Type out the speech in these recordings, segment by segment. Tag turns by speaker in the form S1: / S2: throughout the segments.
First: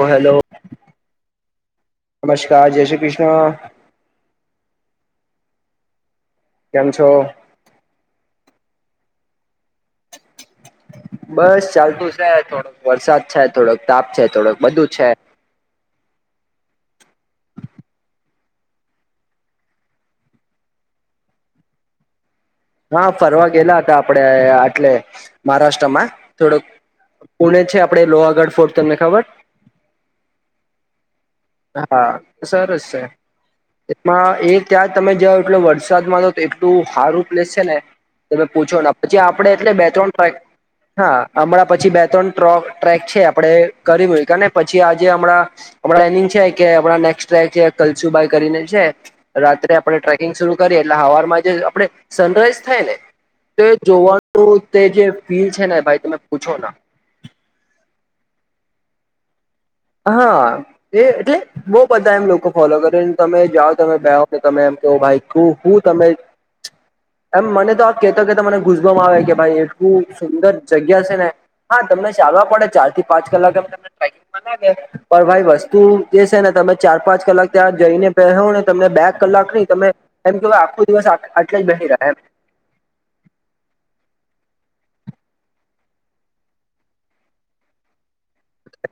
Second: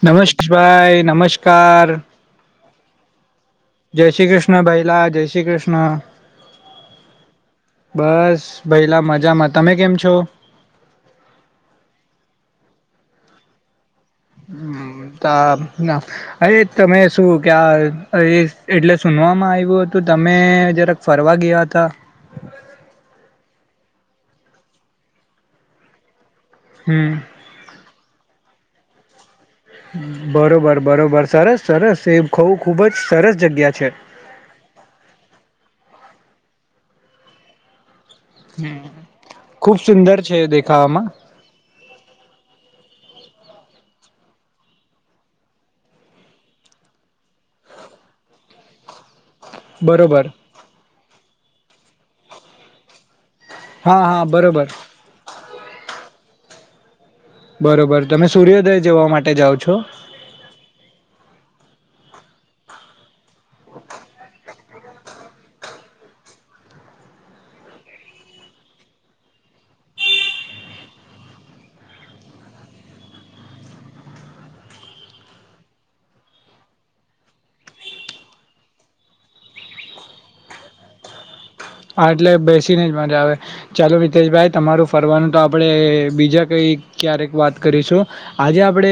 S1: ઓ hello
S2: નમસ્ત ભાઈ નમસ્કાર
S1: નમસ્કાર જય શ્રી કૃષ્ણ
S2: જય શ્રી કૃષ્ણ ભૈલા જય શ્રી કૃષ્ણ
S1: કેમ છો
S2: ભયલા મજામાં તમે કેમ છો
S1: બસ ચાલતું છે થોડોક વરસાદ છે થોડોક તાપ છે થોડુંક બધું છે
S2: હમ, તા- ના. અરે તમે શું ક્યા અરે એટલે શું નોમ આવ્યું હતું તમે જરાક ફરવા ગીયા તા
S1: હા ફરવા ગેલા હતા આપડે આટલે મહારાષ્ટ્રમાં થોડોક
S2: હમ
S1: પુણે છે આપડે લોહાગઢ ફોર્ટ તમને ખબર
S2: બરોબર બરોબર સરસ સરસ
S1: હા
S2: એ ખ ખૂબ
S1: સરસ છે
S2: જ સરસ જગ્યા છે
S1: એમાં એ ત્યાં તમે જાઓ એટલે વરસાદમાં જા તો એટલું હારું પ્લેસ છે ને તમે પૂછો ના પછી આપડે એટલે
S2: ખૂબ
S1: બે ત્રણ
S2: સુંદર
S1: ટ્રેક
S2: છે દેખાવામાં
S1: હા હમણાં પછી બે ત્રણ ટ્રોપ ટ્રેક છે આપડે કરીબ ક અને પછી આજે હમણાં અમને એન કે એ કે આપણા નેક્સ્ટ ટ્રેક કલ્સુ બાય કરીને છે રાત્રે આપણે
S2: બરોબર
S1: ટ્રેકિંગ શરૂ કરીએ એટલે હવારમાં જે આપે સનરાઈઝ થાય ને તે
S2: હા હા
S1: જોવાનું
S2: બરોબર
S1: તે જે ફીલ છે ને ભાઈ તમે પૂછો ના
S2: બરોબર તમે સૂર્યોદય જોવા માટે જાઓ છો
S1: હા એ એટલે બઉ બધા એમ લોકો ફોલો કરેને તમે જાઓ તમે બેઓ ને તમે એમ કો ભાઈ હું તમે એમ મને તો આ કેતા કેતા મને ગુઝબમ આવે કે ભાઈ એટલું સુંદર જગ્યા છે ને હા તમને ચાલવા પડે ચાર થી પાંચ કલાક એમ તમને ટ્રે [unintelligible] પણ ભાઈ વસ્તુ જે છે ને તમે ચાર પાંચ કલાક ત્યાં જઈને બેહોને તમને બે કલા લાક નહી તમે એમ કેવાય આખો દિવસ આટ
S2: હા એટલે બેસીને જ મજા આવે ચાલ હિતેશભાઈ તમારું ફરવાનું તો આપણે બીજા કઈ ક્યારેક વાત કરીશું આજે આપડે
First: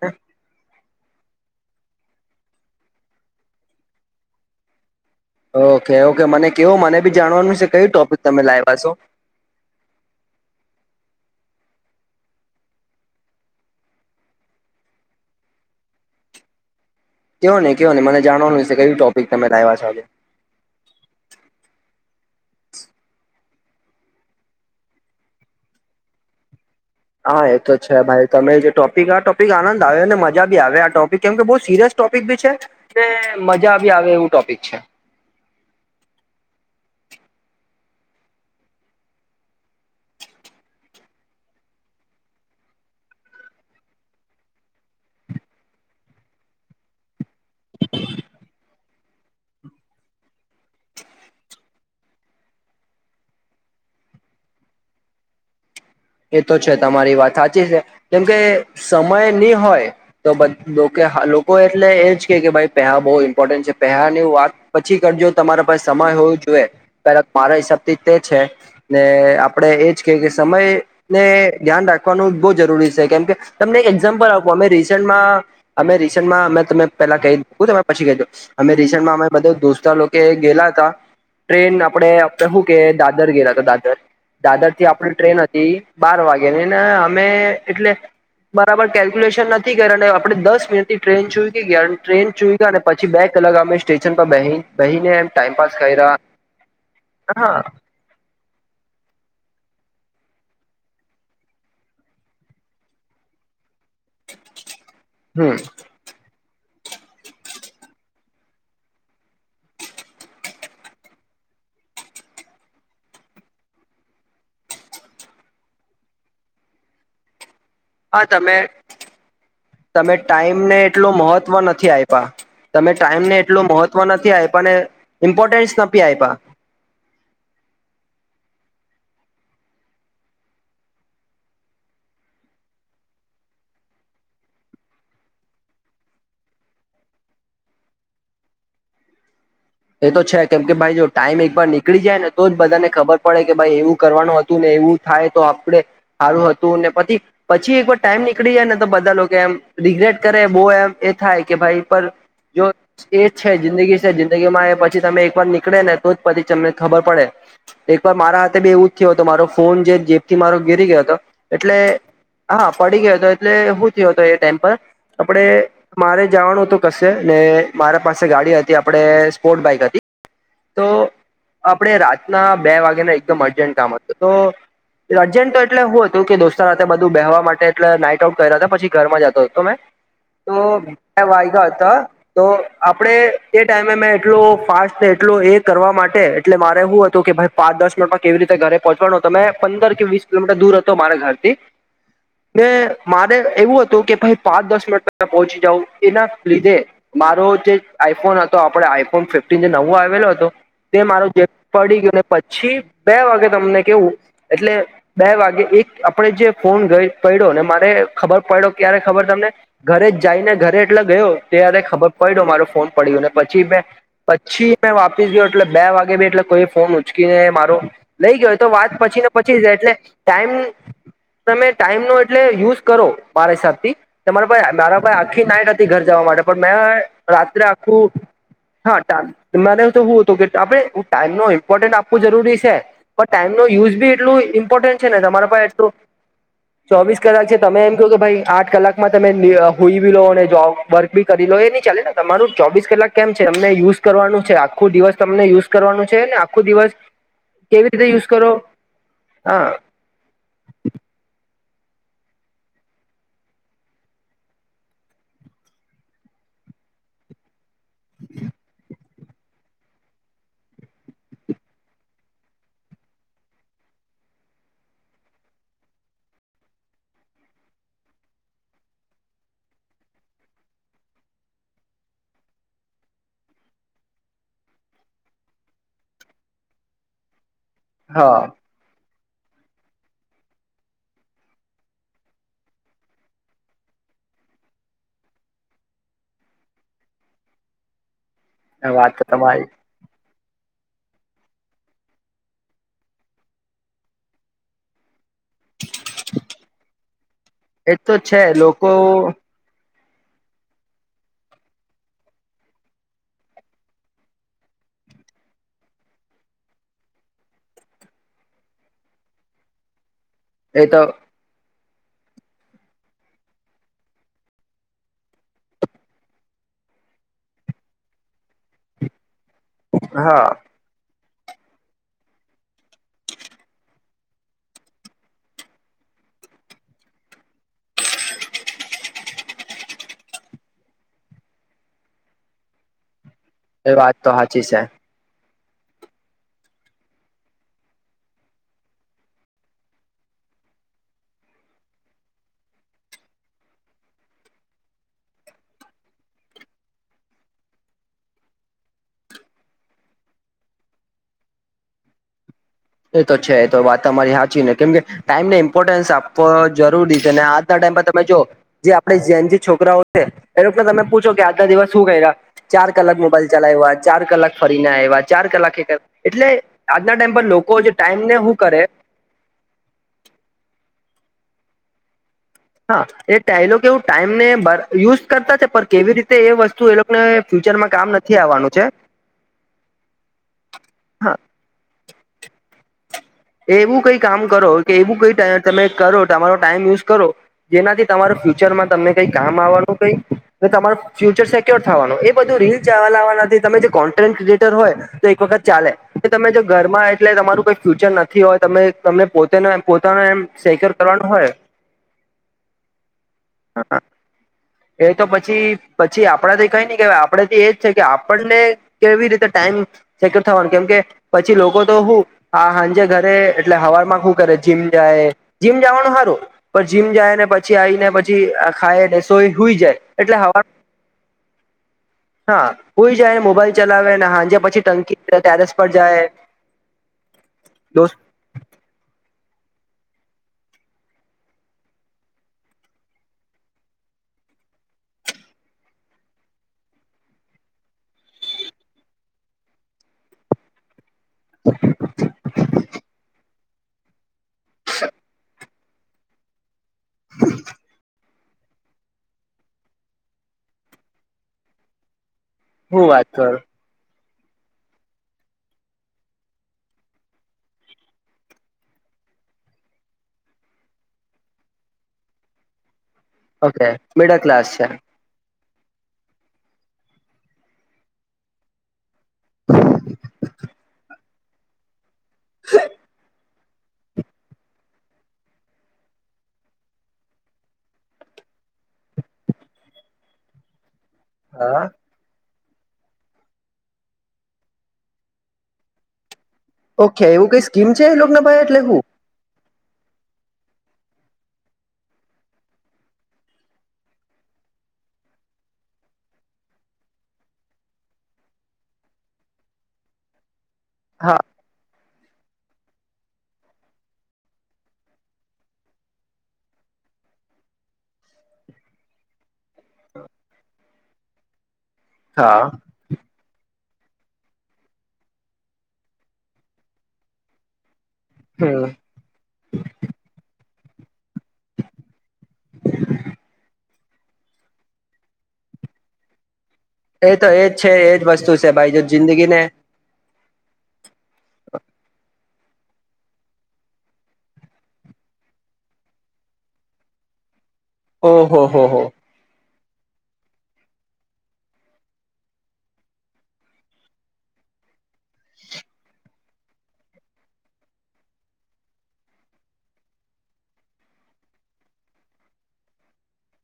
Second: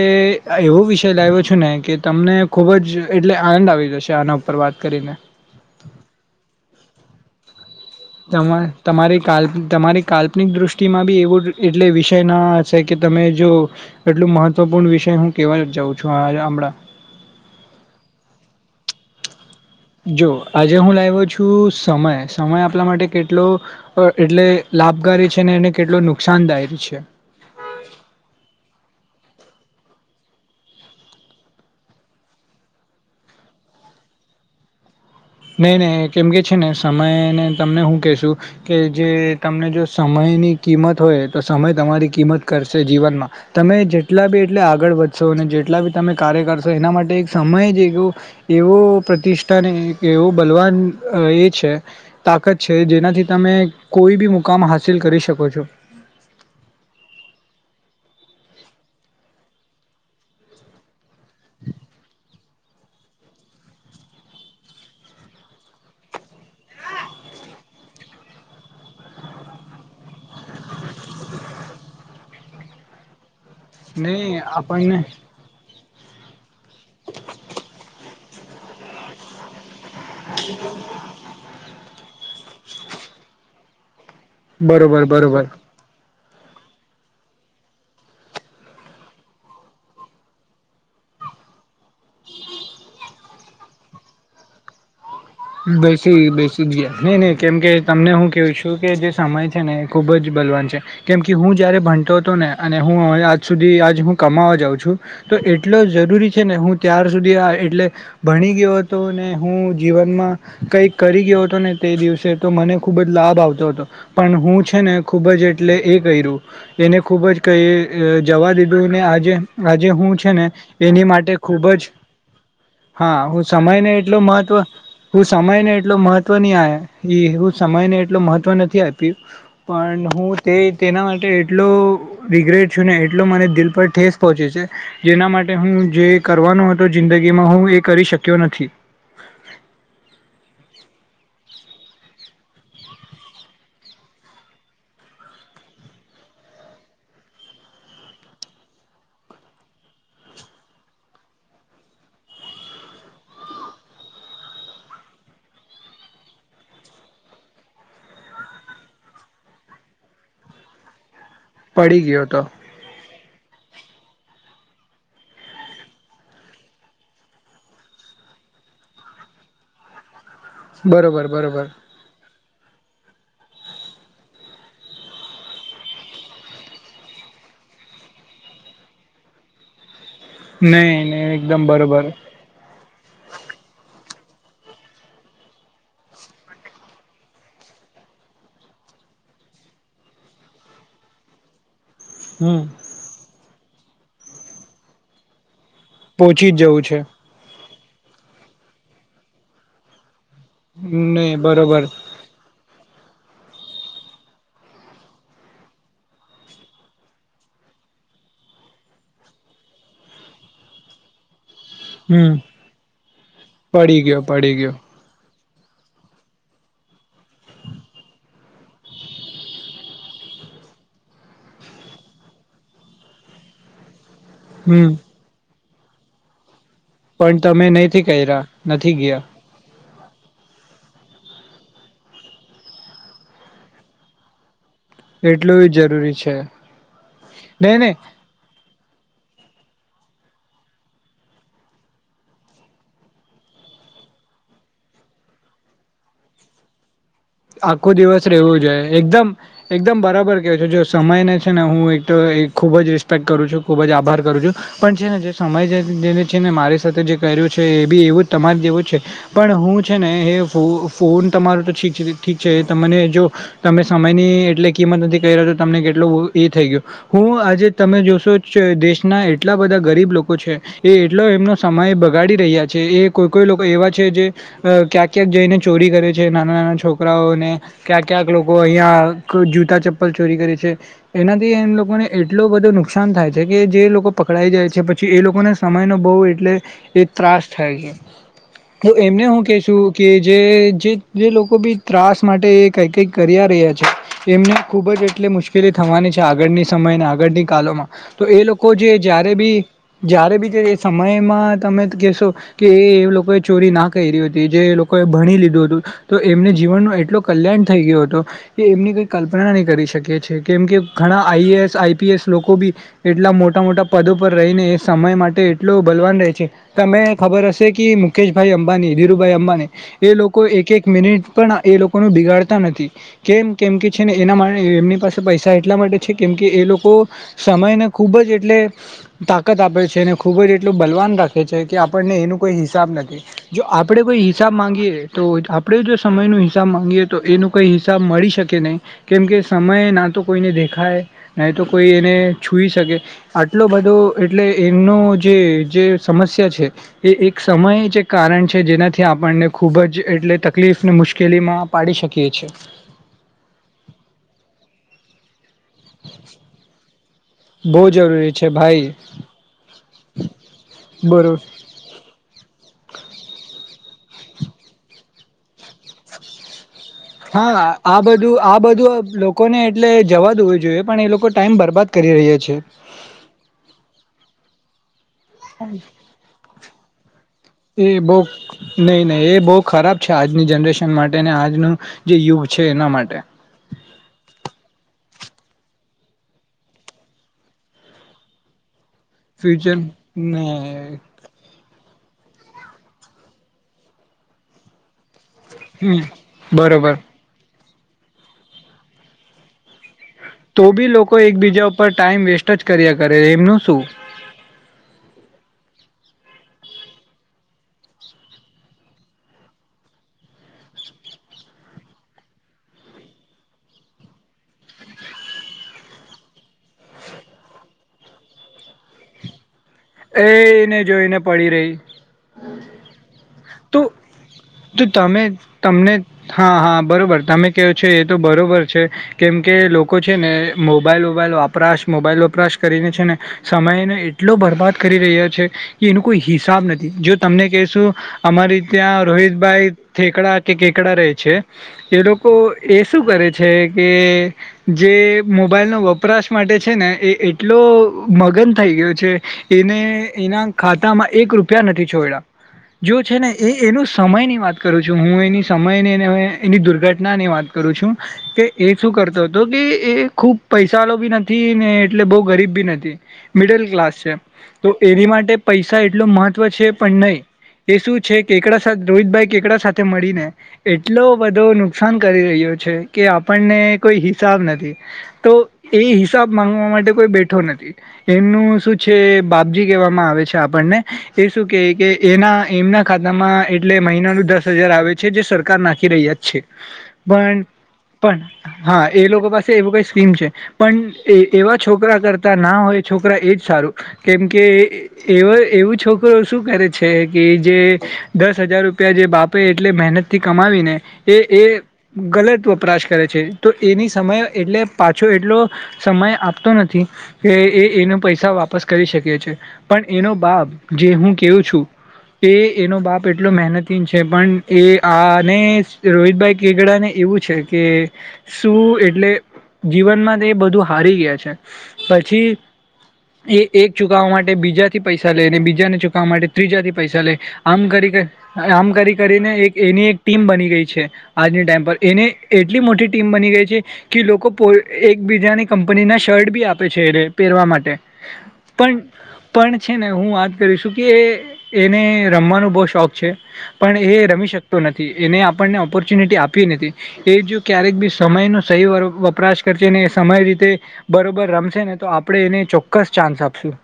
S2: એવો વિષ લાવ્યો છું ને કે તમને ખૂબ જ એટલે આનંદ આવી જશે આના ઉપર વાત કરીને
S1: ઓકે ઓકે મને કેવું મને બી જાણવાનું છે કયું ટોપિક તમે
S2: તમારી
S1: લાવ્યા છો
S2: તમારી કાલ્પનિ તમારી કાલ્પનિક દ્રષ્ટિમાં બી એવુ એટલે વિષય ના હશે કે તમે જો એટલું મહત્વપૂર્ણ વિષય હું કેવા જાઉં છું હમણાં
S1: કવો નહી કવો નહી મને જાણવાનું છે કયું ટોપિક પર
S2: જો આજે હું લાવ્યો છું સમય સમય આપલા માટે કેટલો એટલે લાભકારી છે અને એને કેટલો નુકસાનદાયક છે
S1: હા એ તો છે ભાઈ તમે જે ટોપ આ ટોપિક આનંદ આવે અને મજા ભી આવે આ ટોપિક કેમ કે બી સિરિયસ ટોપિક ભી છે ને મજા બી આવે એવું ટોપિક છે
S2: નહી નહી કેમ કે છે ને સમયેને તમને હું કેશું કે જે તમને જો સમય ની કિંમત હોય તો સમય તમારી કિંમત કરશે જીવનમાં તમે જેટલા બી એટલે આગળ વધશો અને જેટલા બી તમે કાર્ય કરશો એના માટે એક સમય જેવો એવો પ્રતિષ્ઠાને એવો બલવાન એ છે તાકાત છે જેનાથી તમે કોઈ બી મુકામ હાસિલ કરી શકો છો
S1: એ તો છે તમારી વાત હાચી છે કેમકે સમય નહી હોય તો લોકો એટલે એ જ કે ભાઈ પેહા બહુ ઇમ્પોર્ટન્ટ છે પેહા ની વાત પછી કરજો તમારા પાસેસમય હોવો જોઈએ પણ મારા હિસાબથી તે છે ને આપણેે એજ કે કે સમય ને ધ્યાન રાખવાનું બહુ જરૂરી છે કેમ કે તમને
S2: ને
S1: એક્ઝામ્પલ આપું અમે
S2: આપણને
S1: રિસેન્ટમાં અમે રિસેન્ટમાં અમે તમે પેલા કહીહું તમે પછી કહી દો અમે રિસેન્ટમાં અમે બધો સર એ લોકો ગેલા હતા ટ્રેન આપણે જમ્મુ કે દાદર ગેલા હતા દાદર દાદર થી
S2: બરોબર
S1: આપણી ટ્રેન
S2: બરોબર
S1: હતી બાર વાગે ની ને અમે એટલે બરાબર કેલ્ક્યુલેશન નથી કર્યું અને આપણે દસ મિનિટથી ટ્રેન ચૂઈકી ગયા ટ્રેન ચુઈકા અને પછી બેક અલગમે સ્ટેશન પર બ બહીને એમ ટાઈમપાસ કર્યા
S2: બેસી બેસી જ ગયા નહી નહી
S1: હા
S2: કેમ કે તમને હું કેવું છું કે જે સમય છે ને એ ખુબ જ બલવાન છે કેમ કે હું જયારે ભણતો હતો ને અને હુંઆજ સુધી હ કમાવા જાવ છું તો
S1: હમ
S2: એટલો જરૂરી છે ને હું ત્યાર સુધી આ એટલે ભણી ગયો હતો ને હું જીવનમાં કઈ કરી ગયો હતો ને તે દિવસે તો મને ખુબ જ લાભ આવતો હતો પણ હું છે ને ખુબ જ એટલે એ કર્યું એને ખુબ જ કે એ
S1: હા
S2: જવા
S1: તમે
S2: દીધું ને આજે આજે
S1: તમે
S2: હું છે ને
S1: ટાઈમને
S2: એની
S1: એટલું
S2: માટે
S1: મહત્વ
S2: ખુબ જ
S1: નથી આપ્યા તમે
S2: હા
S1: ટાઈમને
S2: હું
S1: એટલું
S2: સમય ને
S1: મહત્વ
S2: એટલો
S1: નથી આપ્યા ને
S2: મહત્વ સમય ને
S1: ઇમ્પોર્ટન્સ
S2: એટલો
S1: નથી
S2: મહત્વ
S1: આપ્યા
S2: ની આ હું સમય ને એટલો મહવ મહત્વ નથી આપ્યું પણ હુંતે તેનામાટે એટલો રિગ્રેટ છું મારા દિલ પર ઠેસ પહોંચે છે જેના માટે હું જે કરવાનો હતો જિંદગીમાં હું એ કરી શક્યો નથી
S1: એ તો છે કેમ કે ભાઈ જો ટાઈમ એકવાર નીકળી જાય ને તો જ બધાને ખબર પડે કે ભાઈ એવું કરવાનું હતું ને એવું એવું થાય તો આપણે હારું હતું ને પતી પછી એક વાર ટાઈમ નીકળી જાય ને તો બધા લોકો એમ કેય રિગ્રેટ કરે બો એમ એ થાય કે ભાઈપર જો એજ છે જિંદગી જિંદગી માં પછી તમે એકવાર નીકળે ને તો પછી તમને ખબર પડે એકવાર મારા હાથે બી એવું જ થું મારો ફોન જે જેબથી મારો ગીરી ગયો હતો એટલે
S2: પડી ગયો હતો
S1: હા પડી ગયો હતો એટલે હું થયો હતો એ ટાઈમ પર આપણે મારે જવાનું હતું કશે ને મારા પાસે ગાડી હતી આપણે સ્પોર્ટ બાઈક હતી
S2: બરોબર બરોબર
S1: ના બે વાગે ને એકદમ અર્જન્ટ કામ હતું તો અરજન્ટ તો એટલે હુ હતું કે દોસ્તાર સાથે બધું બેહવા માટે એટલે નાઈટ આઉટ કર્યા હતા પછી ઘરમાં જતો હતો મેં તો
S2: નહી નહી
S1: બે વાયગા
S2: એકદમ
S1: હતા
S2: બરોબર
S1: તો આપણે એ ટાઈમે મે એટલું ફાસ્ટ થે એટલુ એ કરવા માટે એટલે મારે હુ હતું કે ભાઈ પાંચ દસ મિનિટમાં કેવી રીતે ઘરે પહોંચવાનો તમે પંદર કે વીસ વીસ કિલોમીટર દૂર હતો મારા ઘરથી ને
S2: હમ
S1: મારે એવું હતું કે ભાઈ પાંચ દસ મિનિટ પહેલા પહોંચી જવું એના
S2: પોહોંચી જ
S1: લીધે
S2: જવું છે
S1: મારો જે આઈફોન હતો આપડે આઈફોન ફિફ્ટન જે નવો આવેલો હતો તે મારો
S2: નહી
S1: જે
S2: બરોબર
S1: પડી ગયો પછી બે વાગે તમને કેવું એટલે બે વાગે એક આપણે જે ફોન ગઈ પડ્યો ને મારે ખબર પડ્યો ક્યારે ખબર તમને ઘરે જ જઈને ઘરે એટલે ગયો ત્યારે ખબર
S2: હમ
S1: પડ્યો મારો ફોન પડ્યો ને પછી મે
S2: પડી ગયો પડી
S1: પછી
S2: ગયો
S1: સ ગયો એટલે બે વાગે બી એટલે કોઈ ફોન ઉચકીને મારો લઈ ગયોય તો વાત પછી ને પછી જાય એટલે ટાઈમ તમે ટાઈમ નો એટલે યુઝ કરો મારા હિસાબથી તમારા ભાઈ
S2: હમ
S1: મારા ભાઈ આખી નાઈટ હતી ઘર જવા માટે પણ મેં
S2: પણ
S1: રાત્રે
S2: તમે નહી
S1: આખું
S2: કર્યા નથી
S1: હ
S2: ગયા
S1: ટ [unintelligible] હતું આપને ટાઈમ નો ઇમ્પોર્ટન્ટ આપવું જરૂરી છે પણ ટાઈમ નો યુઝ ભિ એટલું ઇમ્પોર્ટન છે ને તમારા પર એટલું
S2: જરૂરી છે
S1: ચોવીસ કલાક છે
S2: નઈ
S1: તમે
S2: નહી
S1: એમ કહ કે ભાઈ આઠ કલાકમાં તમે હોઈ બી લો અને જોબ વર્ક બી કરી લો એની ચાલે ને તમારું ચોવીસ કલાક કેમ છે તમને યુઝ કરવાનું છે આખું દિવસ તમને યુઝ કરવાનું છે ને આખું દિવસ કેવી
S2: આખું
S1: રીતે યુઝ
S2: દિવસ
S1: કરો
S2: રહેવું જોય એકદમ
S1: હા
S2: એકદમ બરાબર કેય છે જો સમય ને ને હું એક તો ખુબ જ રિસ્પેક્ટ કરું છું ખુબ જ આભાર કરું છું પણ છે ને જે સમય જેને છે મારી સાથે જે કર્યું છે એ બી એવું તમારે જેવું છે પણ હું છે ને ફોન તમ મારું તો ઠીક છે ઠીક છે એ તને જો તમે સમયની એટલે કિંમત નથી કર્યા તો તમને કેટલો એ થઈ ગયો હું હું આજે તમે જોશો દેશના એટલા બધા ગરીબ લોકો છે એ એટલો એમનો સમય બગાડ રહ્યા છે એ કોઈ કોઈ લોકો એવા છે જે ક્યાંક ક્યાંક જઈને ચોરી કરે છે નાના નાના છોક રાઓને ક્યાં ક્યાંક
S1: હા
S2: લોકો અહિયાં જૂતા ચપ્પલ ચોરી કરે છે એનાથી એમ લોકોને એટલો બધો નુકસાન થાય છે કે જે લોકો પકડાય જાય છે પછી એ લોકોને સમય ન બહ એટલે એ ત્રાસ થાય છે તો
S1: વાત
S2: એમને હું
S1: તમારી
S2: કેશું કે જે જે લોકો બી ત્રાસ માટે એ કઈ કઈ કર્યા રહ્યા છે એમને ખૂબ જ એટલે મુશ્કેલ થવાની છે આગળની સમય આગળની કાલમાં તો એ લોકો જે જયારે બી જય્યારે બી એ સમયમાં તમે કેહેશો કે એ એ લોકોએ ચોરી ના કરી હતી જે ભણી લીધું હતું તો એમને જીવનનો એટલો કલ્યાણ થઈ ગયો હતો કે એમની કંઈ કલ્પના નહીં કરી શકીએ છે છે કેમ કે
S1: એ તો
S2: ઘણા આઈએએસ આઈ પીએસ લોકો બી એટલા મોટા મોટા પદો પર રહીને એ સમય માટે એટલો બલવાન રહે છે તમે ખબર હશે કે મુકેશભાઈ અંબાની ધીરુભાઈ અંબાણી એ
S1: હા
S2: લોકો એક એક મિનિટ પણ એ લોકોનું બિગાડતા નથી કેમ કેમ કે છે ને એના માટે એમની પાસે પૈસા એટલા માટે છે કેમ કે એ લોકો સમયને ખુબ જ એટલે તાકત આપે છે અને ખૂબ જ એટલો બલવાન રાખે છે કે આપણને એનું કોઈ હિસાબ નથી જો
S1: એ
S2: આપણેે
S1: વાત
S2: કોઈ
S1: તો
S2: હિસાબ
S1: સાચી છે
S2: માંગીએ તો આપણે જો સમયનો હિસાબ માંગીએ તો એનો કંઈ હિસાબ મળી શકે નહીં કેમકે સમયે ના તો કોઈને દેખાય નહી તો કોઈ એને છૂઈ શકે આટલો બધો એટલે એમનો જે જે સમસ્યા છે એ એક સમય જ એક કારણ છે જેનાથી આપણને ખૂબ જ એટલે તકલીફ ને મુશ્કેલીમાં પાડી શકીએ છીએ
S1: એ તો છે તો વાત તમારી સાચી ને કેમ કે ટાઈમ ન ઇપોર્ટન્સ આપવ જરૂરી છે અને આજના
S2: બહુ
S1: ટાઈમ પર તમે
S2: જરૂરી
S1: જો
S2: છે ભાઈ
S1: જે આપણેે જેન જી છોકરાઓ છે એ તમે પૂછો
S2: બરો
S1: કે આજના દિવસ શું કર્યા ચાર કલાક મોબાઈલ ચલાવ્યો આજ ચાર કલાક ફરી ના આવ્યા ચાર કલાકે એટલે આજના ટાઈમ પર લોકો
S2: હા
S1: જે
S2: આ
S1: ટાઈમને
S2: બધું આ
S1: શું કરે
S2: બધું લોકોને એટલે જવા દેવું જોઈએ પણ એ લોકો ટાઈમ બરબાદ કરી રહ્યા છે
S1: હા એ ટાઈલો કેવું ટાઈમ ને યુઝ કરતા છે પણ કેવી રીતે એ વસ્તુ એ લોકોને
S2: એ
S1: ફ્યુચરમાં કામ
S2: બહુ
S1: નથી આવવાનું છે
S2: નહીં નહીં એ બહુ ખરાબ છે આજની જનરેશન માટે ને
S1: હા
S2: આજનું જે યુગ છે એના માટે
S1: એવું કઈ કામ કરો કે એવું કઈ તમે કરો તમારો ટાઈમ યુઝ કરો જેનાથી તમારો ફ્યુચરમાં તમને કઈ કામ
S2: ફ્યુચર
S1: આવવાનું
S2: ને
S1: કઈ તમારું ફ્યુચર સેક્યોર થાવાનું એ બધું રીલ જવા લાવવા નથી તમે જે કોન્ટેન્ટ ક્રિએટર હોય તો એક વખત ચાલે
S2: હમ
S1: કે તમે જો
S2: બરોબર
S1: ઘરમાં એટલે તમારું કોઈ ફ્યુચર નથી હોય તમે તમને પોતે
S2: તો બી લોકો એકબીજા ઉપર ટાઈમ વેસ્ટ જ કર્યા કરે એમનું શું
S1: એ તો પછી પછી આપ આપથી કઈ ન કેવા આપડે થી એજ છે કે આપણને કેવી રીતે ટાઈમ સેકર થવાનું કેમ કે પછી લોકો તો હું હા હાંજે ઘર એટલે હવારમાં હુ કરે જીમ જાય જીમ જવાનું હારું પણ જીમ જાય ને પછી આવીને પછી પછી ખાયને સોય હુઇ જાય એટલે હવા
S2: એને જોઈને પડી રહી
S1: હા હુઇ જાયને મોબાઈલ
S2: તો
S1: ચલાવે હાંજે પછી
S2: તો
S1: ટંકી
S2: તમે
S1: ટેરેસ પર
S2: તમને
S1: જાય
S2: હા હા બરોબર તમે કેવ છો એ
S1: દોસ્ત
S2: તો બરોબર છે કેમ કે લોકો છે ને મોબાઈલ વોબાઈલ વપરાશ મોબાઈલ વપરાશ કરીને છે ને સમયને એટલો બરબાદ કરી રહ્યા છે કે એનું કોઈ હિસાબ નથી જો તમને કહેશું અમારી ત્યાં રોહિતભાઈ ઠેકડા કે કેકડા રહે છે એ લોકો એ શું કરે છે કે જે મોબાઈલનો વપ વપરાશ માટે છે ને એ એટલો મગન થઈ ગયો છે એને એના ખાતામાં એક રૂપિયા નથી છોડ્યા જો
S1: હું
S2: છે
S1: વાત
S2: ને એ
S1: કરું
S2: એનો સમય ન વાત કરું છું હું એની સમય ને એની દુર્ઘટનાની વાત કરું છું કે એ શું કરતો હતો તો કે એ ખૂબ પૈસાલો બી નથી ને એટલે બહુ ગરીબ બી નથી મિડલ
S1: ઓકે
S2: ક્લાસ છે
S1: મિડલ ક્લાસ
S2: તો
S1: છે
S2: એની માટે પૈસા મહત્વ છે પણ નહી એ શું છે કેકડા સાથ રોહિતભાઈ કેકડા સાથે મળીને એટલો બધો નુકસાન કરી રહ્યો છે કે આપણને કોઈ હિસાબ નથી તો એ હિસાબ માંગવા માટે કોઈ બેઠો નથી એમનું શું છે જે બાપજી કહેવામાં આવે છે આપણને એ શું કે
S1: હા
S2: કે એના એમના ખાતામાં એટલે મહિનાનું દસ હજાર આવે છે જે સરકાર નાખી રહ્યા જ છે
S1: ઓકે
S2: પણ
S1: એવું કઈ સ્કીમ છે એ
S2: પણ
S1: લોકોને ભાઈ એટલે
S2: હા
S1: હું
S2: એ લોકો પાસે એવું કઈ સ્કીમ છે પણ એવા છોકરા કરતા ના હોય છોકરા એજ સારું કેમકે એ એવું છોકરો શું કરે છે કે જે દસ હજાર રૂપ રૂપિયા જે બાપે એટલે મહેનત થી કમાવી ને એ
S1: હા
S2: એ ગલત વપરાશ કરે છે તો એની સમય એટલે પાછો એટલો સમય આપતો નથી કે એ એનો પૈસા વાપસ કરી શકે છે પણ એનો બાપ જે હું કેવું છું એ
S1: હા
S2: એનો બાપ એટલો મહેનત છે પણ એ આને રોહિતભાઈ કેગડા ને એવું છે કે શું
S1: હમ
S2: એટલે જીવનમાં તે એ બધું હારી ગયા છે પછી એ એક ચુકવવા માટે બીજાથી પૈસા લઈને બીજાને ચુકવવા માટે ત્રીજાથી પૈસા લે
S1: એ તો
S2: આમ
S1: એજ છે
S2: કરી
S1: એજ વસ્તુ છે
S2: આમ
S1: ભાઈ
S2: કરી
S1: જો
S2: કરીને એક
S1: જિંદગીને
S2: એની એક ટીમ બની ગઈ છે આજની ટાઈમ પર એને એટલી મોટી ટીમ બની ગઈ છે કે લોકો પો એકબીજાની કંપની ના શર્ટ બી આપે છે એને કરવા માટે
S1: ઓ હો
S2: પણ
S1: હો હો
S2: પણ છે. ને હું વાત કરીશું કે એને રમવાનો બહુ શોખ છે. પણ એ રમી શકતો. નથી. એને આપણને ઓપોર્ચ્યુનિટી આપી નથી એ જો ક્યારેક બી સમય ન સહી વપરાશ કરશે. કેને સમય રીતે બરોબર રમશે ને તો આપણે એને ચોક્કસ ચાન્સ આપશું.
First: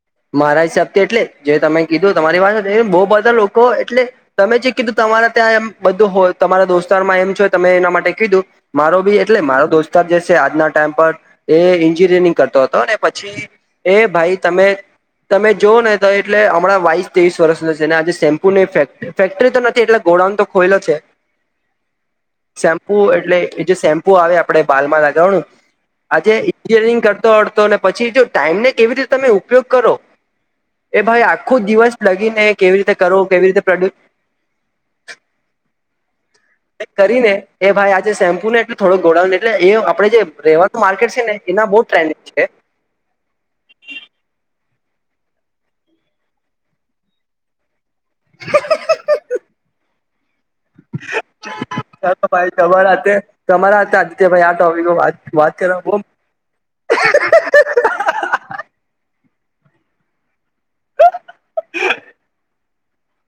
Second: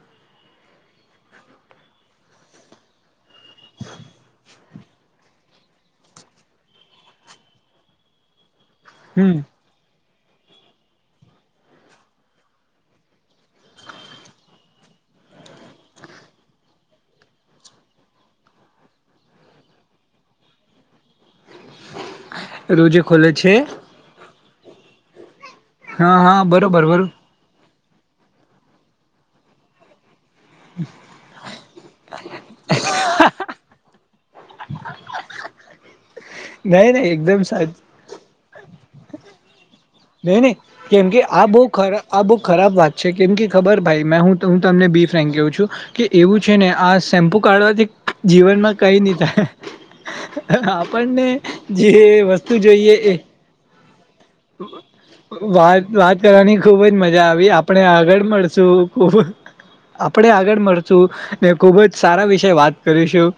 S1: મારા હિસાબથી એટલે જે તમે કીધું તમારી વાત બહુ બધા લોકો એટલે તમે કીધું તમારે ત્યાં એમ બધું હોય તમારા દોસ્તારમાં એમ છ તમે એના માટે કીધું મારો બી
S2: હમ
S1: એટલે મારો દોસ્ત તર જશે આજના ટાઈમ પર એ એન્જિનિયરિંગ કરતો હતો અને પછી એ ભાઈ તમે તમે જો ને તો એટલે હમડા બાઇસ તેવીસ વર્ષનો છે આજે શેમ્પુ ની ફે ફેક્ટરી તો નથી એટલે ગોડાઉન તો ખોયલો છે શેમ્પુ
S2: રોજે ખોલે
S1: એટલે
S2: છે
S1: જે શેમ્પુ આવે આપણે બાલમાં લગાવાનું
S2: હા
S1: આજે
S2: હા બરોબર
S1: એન્જિનિયરિંગ
S2: બરોબર
S1: કરતો હડતો પછી જો ટાઈમ ને કેવી રીતે તમે ઉપયોગ કરો એ ભાઈ આખું દિવસ લગીને કેવી રીતે કરો કેવી રીતે પ્રોડ્ય
S2: નહી નહી
S1: કરીને
S2: એકદમ સાચ
S1: એ ભાઈ આજે શેમ્પુ ને એટલે થોડો ગોળાને એટલે એ આપડે જે
S2: જો ને
S1: રેવાનું માર્કેટ
S2: કેમકે
S1: છે ને
S2: આ
S1: એના
S2: બહ
S1: બહુ
S2: આ
S1: ટ્રેન્ડિંગ
S2: બહ
S1: છે
S2: ખરાબ વાત છે કેમ કે ખબર ભાઈ મે હું. તમને બી ફ્રેન્ક કવું છું કે એવું છે ને આ શેમ્પુ કાઢવાથી. જીવનમાં કઈ નની થાય. આપણને જે
S1: ચાલો
S2: વસ્તુ જોઈએ એ.
S1: યા તો આવી ગયો.
S2: વાત વાત કરવાની ખુબ જ મજા આવી આપણે આગળ મળશું ખુબ. આપડે આગળ મળશું ને ખુબ જ સારા વિશે વાત કરીશું.